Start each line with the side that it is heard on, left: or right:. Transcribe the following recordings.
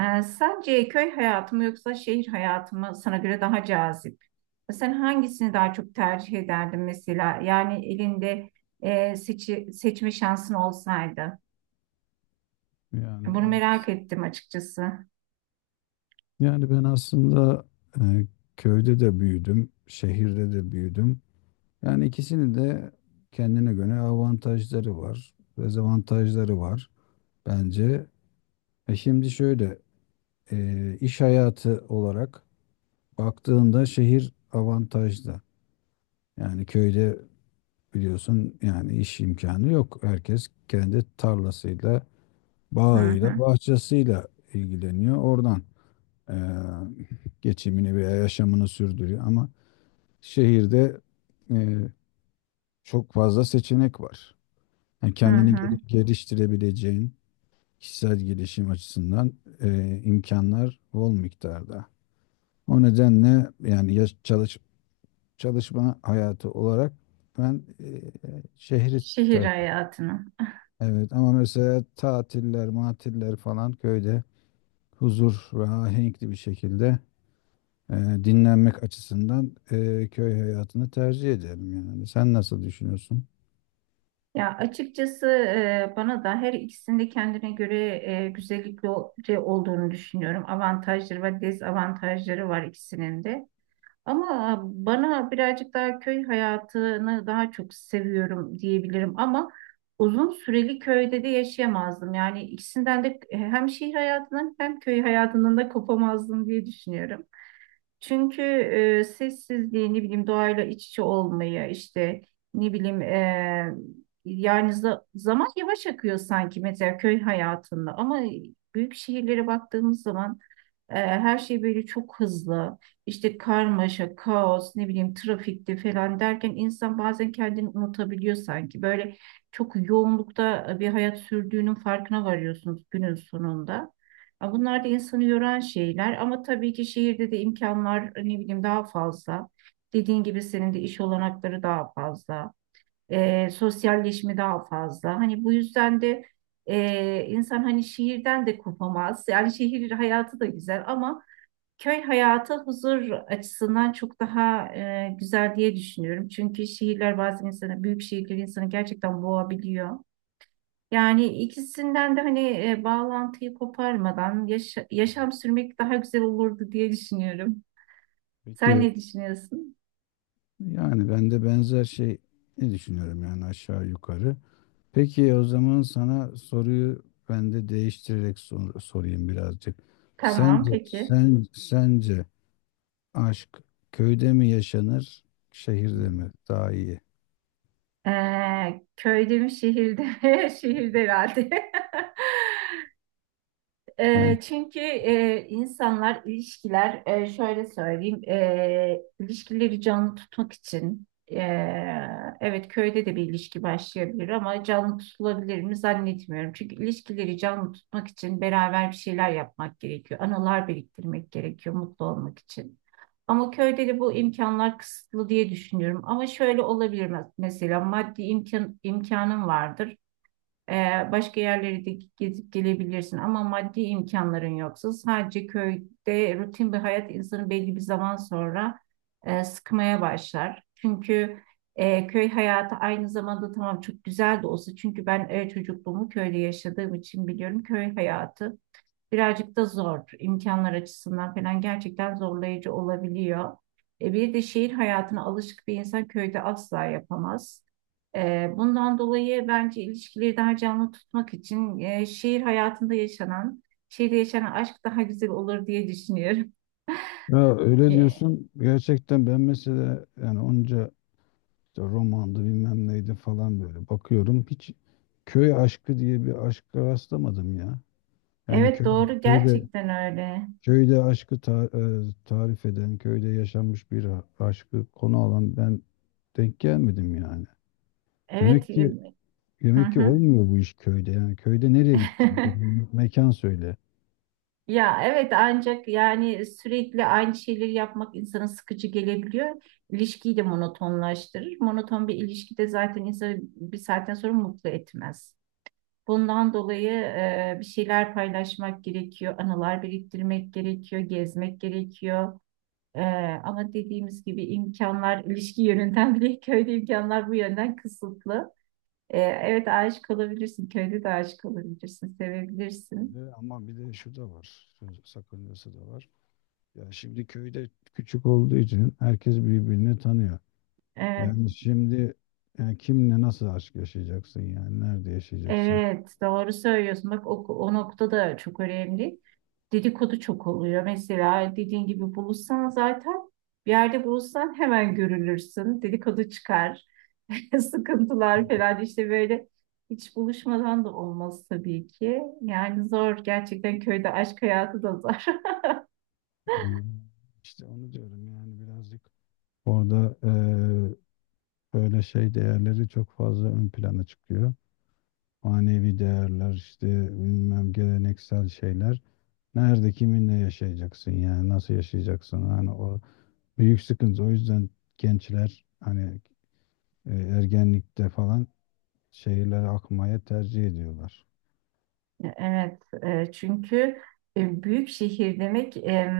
right: Sence köy hayatı mı yoksa şehir hayatı mı sana göre daha cazip? Sen hangisini daha çok tercih ederdin mesela? Yani elinde seçme şansın olsaydı.
left: Yani
right: Bunu
left: ben
right: merak ettim açıkçası.
left: yani ben aslında e, köyde de büyüdüm, şehirde de büyüdüm. Yani ikisinin de kendine göre avantajları var, dezavantajları var bence. E şimdi şöyle iş hayatı olarak baktığında şehir avantajlı. Yani köyde biliyorsun yani iş imkanı yok. Herkes kendi tarlasıyla,
right: Hı
left: bağıyla,
right: hı,
left: bahçesiyle ilgileniyor oradan. e, Geçimini veya yaşamını sürdürüyor. Ama şehirde e, çok fazla seçenek var. Yani
right: hı hı.
left: geliştirebileceğin kişisel gelişim açısından imkanlar bol miktarda. O nedenle yani çalışma hayatı olarak ben şehri
right: Şehir
left: tercih ederim.
right: hayatını.
left: Evet ama mesela tatiller, matiller falan köyde huzur ve ahenkli bir şekilde e, dinlenmek açısından köy hayatını tercih ederim yani. Sen nasıl düşünüyorsun?
right: Ya açıkçası bana da her ikisinde kendine göre güzellikleri olduğunu düşünüyorum. Avantajları ve dezavantajları var ikisinin de. Ama bana birazcık daha köy hayatını daha çok seviyorum diyebilirim. Ama uzun süreli köyde de yaşayamazdım. Yani ikisinden de hem şehir hayatının hem köy hayatının da kopamazdım diye düşünüyorum. Çünkü sessizliği, ne bileyim doğayla iç içe olmayı, işte ne bileyim yani zaman yavaş akıyor sanki mesela köy hayatında ama büyük şehirlere baktığımız zaman her şey böyle çok hızlı. İşte karmaşa, kaos, ne bileyim trafikte falan derken insan bazen kendini unutabiliyor sanki. Böyle çok yoğunlukta bir hayat sürdüğünün farkına varıyorsunuz günün sonunda. Ya bunlar da insanı yoran şeyler ama tabii ki şehirde de imkanlar ne bileyim daha fazla. Dediğin gibi senin de iş olanakları daha fazla, sosyalleşme daha fazla. Hani bu yüzden de insan hani şehirden de kopamaz. Yani şehir hayatı da güzel ama köy hayatı huzur açısından çok daha güzel diye düşünüyorum. Çünkü şehirler bazen insanı, büyük şehirler insanı gerçekten boğabiliyor. Yani ikisinden de hani bağlantıyı koparmadan yaşam sürmek daha güzel olurdu diye düşünüyorum. Sen
left: Peki
right: ne düşünüyorsun?
left: yani ben de benzer şey ne düşünüyorum yani aşağı yukarı. Peki o zaman sana soruyu ben de değiştirerek sorayım birazcık.
right: Tamam,
left: Sence
right: peki.
left: sen sence aşk köyde mi yaşanır, şehirde mi daha iyi?
right: Köyde mi şehirde mi? Şehirde herhalde.
left: Yani
right: Çünkü insanlar ilişkiler şöyle söyleyeyim, ilişkileri canlı tutmak için, e, evet köyde de bir ilişki başlayabilir ama canlı tutulabilir mi zannetmiyorum. Çünkü ilişkileri canlı tutmak için beraber bir şeyler yapmak gerekiyor. Anılar biriktirmek gerekiyor mutlu olmak için. Ama köyde de bu imkanlar kısıtlı diye düşünüyorum. Ama şöyle olabilir mesela maddi imkanım vardır. Başka yerleri de gezip gelebilirsin ama maddi imkanların yoksa sadece köyde rutin bir hayat insanı belli bir zaman sonra sıkmaya başlar. Çünkü köy hayatı aynı zamanda tamam çok güzel de olsa çünkü ben çocukluğumu köyde yaşadığım için biliyorum köy hayatı birazcık da zor. İmkanlar açısından falan gerçekten zorlayıcı olabiliyor. Bir de şehir hayatına alışık bir insan köyde asla yapamaz. Bundan dolayı bence ilişkileri daha canlı tutmak için şehir hayatında şehirde yaşanan aşk daha güzel olur diye düşünüyorum.
left: ya öyle
right: E,
left: diyorsun gerçekten ben mesela yani onca İşte romandı bilmem neydi falan böyle. Bakıyorum hiç köy aşkı diye bir aşka rastlamadım ya.
right: Evet doğru
left: Köyde
right: gerçekten öyle.
left: köyde tarif eden, köyde yaşanmış bir aşkı konu alan ben denk gelmedim yani.
right: Evet.
left: Demek ki
right: Hı
left: demek ki
right: hı.
left: olmuyor bu iş köyde. Yani köyde nereye gitti? Mekan söyle.
right: Ya evet ancak yani sürekli aynı şeyleri yapmak insana sıkıcı gelebiliyor. İlişkiyi de monotonlaştırır. Monoton bir ilişki de zaten insanı bir saatten sonra mutlu etmez. Bundan dolayı bir şeyler paylaşmak gerekiyor, anılar biriktirmek gerekiyor, gezmek gerekiyor. E, ama dediğimiz gibi imkanlar ilişki yönünden bile köyde imkanlar bu yönden kısıtlı. Evet aşık olabilirsin, köyde de aşık olabilirsin, sevebilirsin.
left: Ve ama bir de şu da var. Söz sakıncası da var. Ya şimdi köyde küçük olduğu için herkes birbirini tanıyor.
right: Evet.
left: Yani şimdi kimle nasıl aşk yaşayacaksın yani? Nerede yaşayacaksın?
right: Evet, doğru söylüyorsun. Bak o nokta da çok önemli. Dedikodu çok oluyor. Mesela dediğin gibi buluşsan zaten bir yerde buluşsan hemen görülürsün. Dedikodu çıkar. Sıkıntılar falan işte böyle hiç buluşmadan da olmaz tabii ki. Yani zor gerçekten köyde aşk hayatı da zor.
left: Yani işte onu diyorum yani birazcık orada böyle şey değerleri çok fazla ön plana çıkıyor. Manevi değerler işte bilmem geleneksel şeyler. Nerede kiminle yaşayacaksın yani nasıl yaşayacaksın? Yani büyük sıkıntı. O yüzden gençler hani ergenlikte falan şehirlere akmaya tercih ediyorlar.
right: Evet, çünkü büyük şehir demek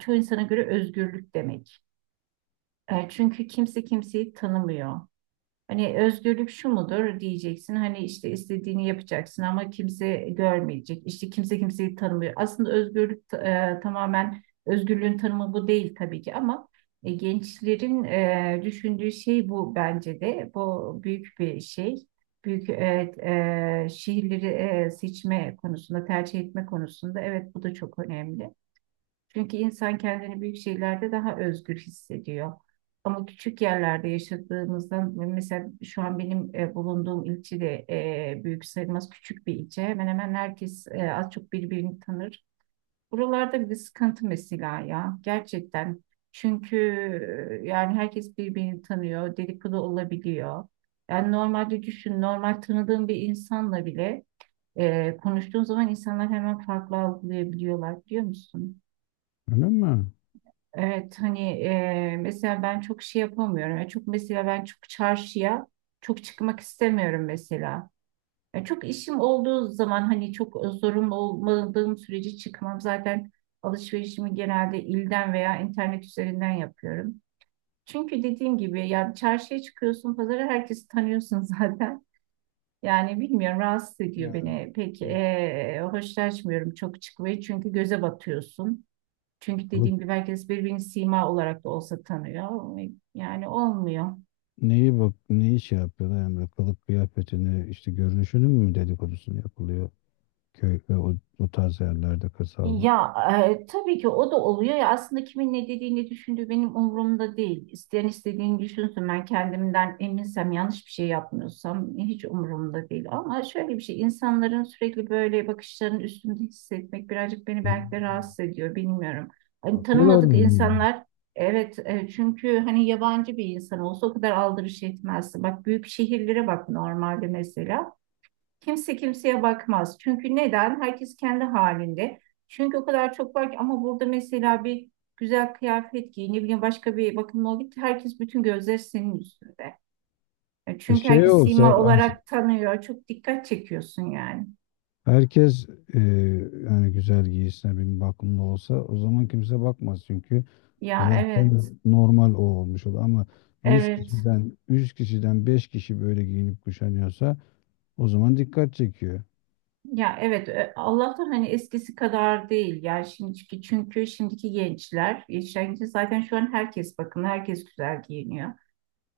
right: çoğu insana göre özgürlük demek. E, Çünkü kimse kimseyi tanımıyor. Hani özgürlük şu mudur diyeceksin. Hani işte istediğini yapacaksın ama kimse görmeyecek. İşte kimse kimseyi tanımıyor. Aslında özgürlük tamamen özgürlüğün tanımı bu değil tabii ki ama gençlerin düşündüğü şey bu bence de. Bu büyük bir şey. Büyük evet, şehirleri seçme konusunda, tercih etme konusunda evet bu da çok önemli. Çünkü insan kendini büyük şeylerde daha özgür hissediyor. Ama küçük yerlerde yaşadığımızdan, mesela şu an benim bulunduğum ilçe de büyük sayılmaz, küçük bir ilçe. Hemen hemen herkes az çok birbirini tanır. Buralarda bir sıkıntı mesela ya gerçekten. Çünkü yani herkes birbirini tanıyor, dedikodu olabiliyor. Yani normalde düşün, normal tanıdığın bir insanla bile konuştuğun zaman insanlar hemen farklı algılayabiliyorlar biliyor musun?
left: Öyle mi?
right: Evet hani mesela ben çok şey yapamıyorum. Yani çok mesela ben çok çarşıya çok çıkmak istemiyorum mesela. Yani çok işim olduğu zaman hani çok zorunlu olmadığım sürece çıkmam. Zaten alışverişimi genelde ilden veya internet üzerinden yapıyorum. Çünkü dediğim gibi yani çarşıya çıkıyorsun, pazara herkesi tanıyorsun zaten. Yani bilmiyorum rahatsız ediyor
left: Yani
right: beni. Pek
left: kılık,
right: hoşlaşmıyorum çok çıkmayı çünkü göze batıyorsun. Çünkü
left: kılık
right: dediğim gibi herkes birbirini sima olarak da olsa tanıyor. Yani olmuyor.
left: neyi bak neyi yapıyorlar Emre? Kılık kıyafetini işte görünüşünün mü dedikodusunu yapılıyor köy ve o tarz yerlerde kırsal.
right: Ya tabii ki o da oluyor ya, aslında kimin ne dediğini düşündüğü benim umurumda değil. İsteyen istediğini düşünsün, ben kendimden eminsem yanlış bir şey yapmıyorsam hiç umurumda değil. Ama şöyle bir şey, insanların sürekli böyle bakışlarının üstünde hissetmek birazcık beni
left: Ha.
right: belki de rahatsız ediyor bilmiyorum. Hani
left: Bakıyorlar
right: tanımadık
left: mı?
right: insanlar, evet çünkü hani yabancı bir insan olsa o kadar aldırış etmezsin. Bak büyük şehirlere bak normalde mesela. Kimse kimseye bakmaz. Çünkü neden? Herkes kendi halinde. Çünkü o kadar çok var ki ama burada mesela bir güzel kıyafet giy, ne bileyim başka bir bakımla ol git. Herkes bütün gözler senin üstünde. E,
left: Bir
right: Çünkü
left: şey
right: herkes
left: olsa
right: sima olarak tanıyor. Çok dikkat çekiyorsun yani.
left: herkes e, yani güzel giyisine bir bakımda olsa o zaman kimse bakmaz çünkü
right: Ya
left: zaten
right: evet,
left: normal o olmuş olur ama yüz
right: evet.
left: kişiden yüz kişiden 5 kişi böyle giyinip kuşanıyorsa o zaman dikkat çekiyor.
right: Ya evet, Allah'tan hani eskisi kadar değil yani şimdiki çünkü şimdiki gençler, yetişen gençler zaten şu an herkes, bakın herkes güzel giyiniyor.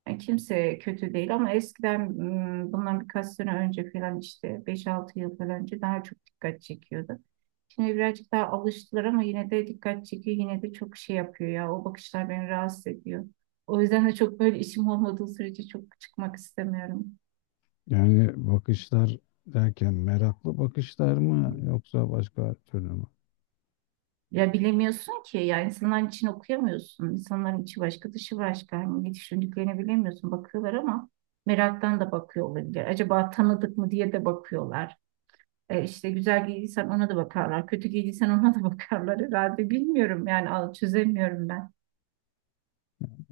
right: Yani kimse kötü değil ama eskiden, bundan birkaç sene önce falan işte beş altı yıl falan önce daha çok dikkat çekiyordu. Şimdi birazcık daha alıştılar ama yine de dikkat çekiyor. Yine de çok şey yapıyor ya. O bakışlar beni rahatsız ediyor. O yüzden de çok böyle işim olmadığı sürece çok çıkmak istemiyorum.
left: Yani bakışlar derken meraklı bakışlar mı yoksa başka türlü mü?
right: Ya bilemiyorsun ki ya, insanların için okuyamıyorsun. İnsanların içi başka, dışı başka. Hani ne düşündüklerini bilemiyorsun. Bakıyorlar ama meraktan da bakıyor olabilir. Acaba tanıdık mı diye de bakıyorlar. İşte güzel giydiysen ona da bakarlar. Kötü giydiysen ona da bakarlar herhalde. Bilmiyorum yani, al çözemiyorum ben.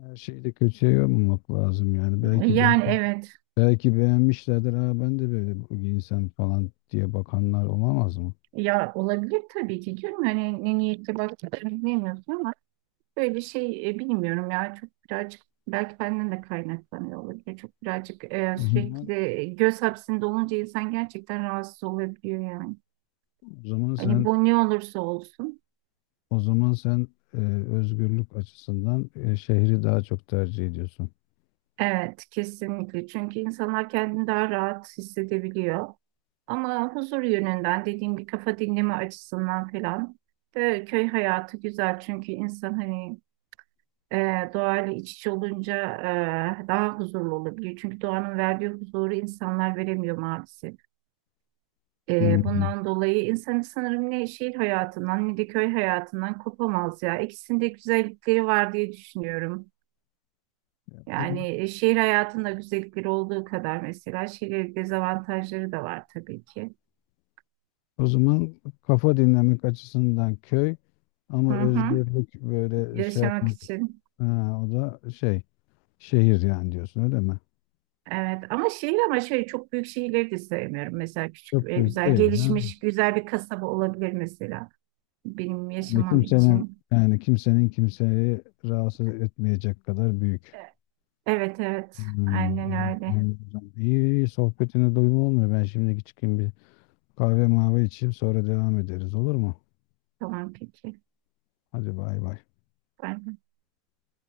left: Her şeyi de kötüye yormamak lazım yani
right: Yani evet
left: belki beğenmişlerdir ha ben de böyle giyinsem falan diye bakanlar olamaz mı?
right: ya, olabilir tabii ki canım. Hani ne niyetle baktığını bilmiyorsun ama böyle şey bilmiyorum ya. Çok birazcık belki benden de kaynaklanıyor olabilir. Çok birazcık
left: O
right: sürekli
left: zaman
right: de göz hapsinde olunca insan gerçekten rahatsız olabiliyor yani.
left: o zaman
right: Hani
left: sen
right: bu ne olursa olsun.
left: O zaman sen e, özgürlük açısından şehri daha çok tercih ediyorsun.
right: Evet, kesinlikle. Çünkü insanlar kendini daha rahat hissedebiliyor. Ama huzur yönünden dediğim gibi kafa dinleme açısından falan da köy hayatı güzel. Çünkü insan hani doğayla iç içe olunca daha huzurlu olabiliyor. Çünkü doğanın verdiği huzuru insanlar veremiyor maalesef.
left: Hmm.
right: Bundan dolayı insan sanırım ne şehir hayatından ne de köy hayatından kopamaz ya. İkisinde güzellikleri var diye düşünüyorum.
left: O zaman,
right: Yani şehir hayatında güzellikleri olduğu kadar mesela şehir dezavantajları da var tabii ki.
left: o zaman kafa dinlemek açısından köy
right: Hı
left: ama
right: hı.
left: özgürlük böyle şey
right: Yaşamak
left: yapmak,
right: için.
left: ha, o da şehir yani diyorsun öyle mi?
right: Evet ama şehir, ama şöyle çok büyük şehirleri de sevmiyorum. Mesela küçük
left: Çok
right: ve
left: büyük
right: güzel
left: değil ha.
right: gelişmiş güzel bir kasaba olabilir mesela benim
left: Yani
right: yaşamam
left: kimsenin
right: için.
left: yani kimsenin kimseyi rahatsız etmeyecek kadar büyük.
right: E, Evet evet
left: Hmm,
right: aynen öyle.
left: anladım. İyi, iyi sohbetine doyum olmuyor. Ben şimdi çıkayım bir kahve mavi içeyim sonra devam ederiz olur mu?
right: Tamam peki.
left: Hadi bay bay.
right: Ben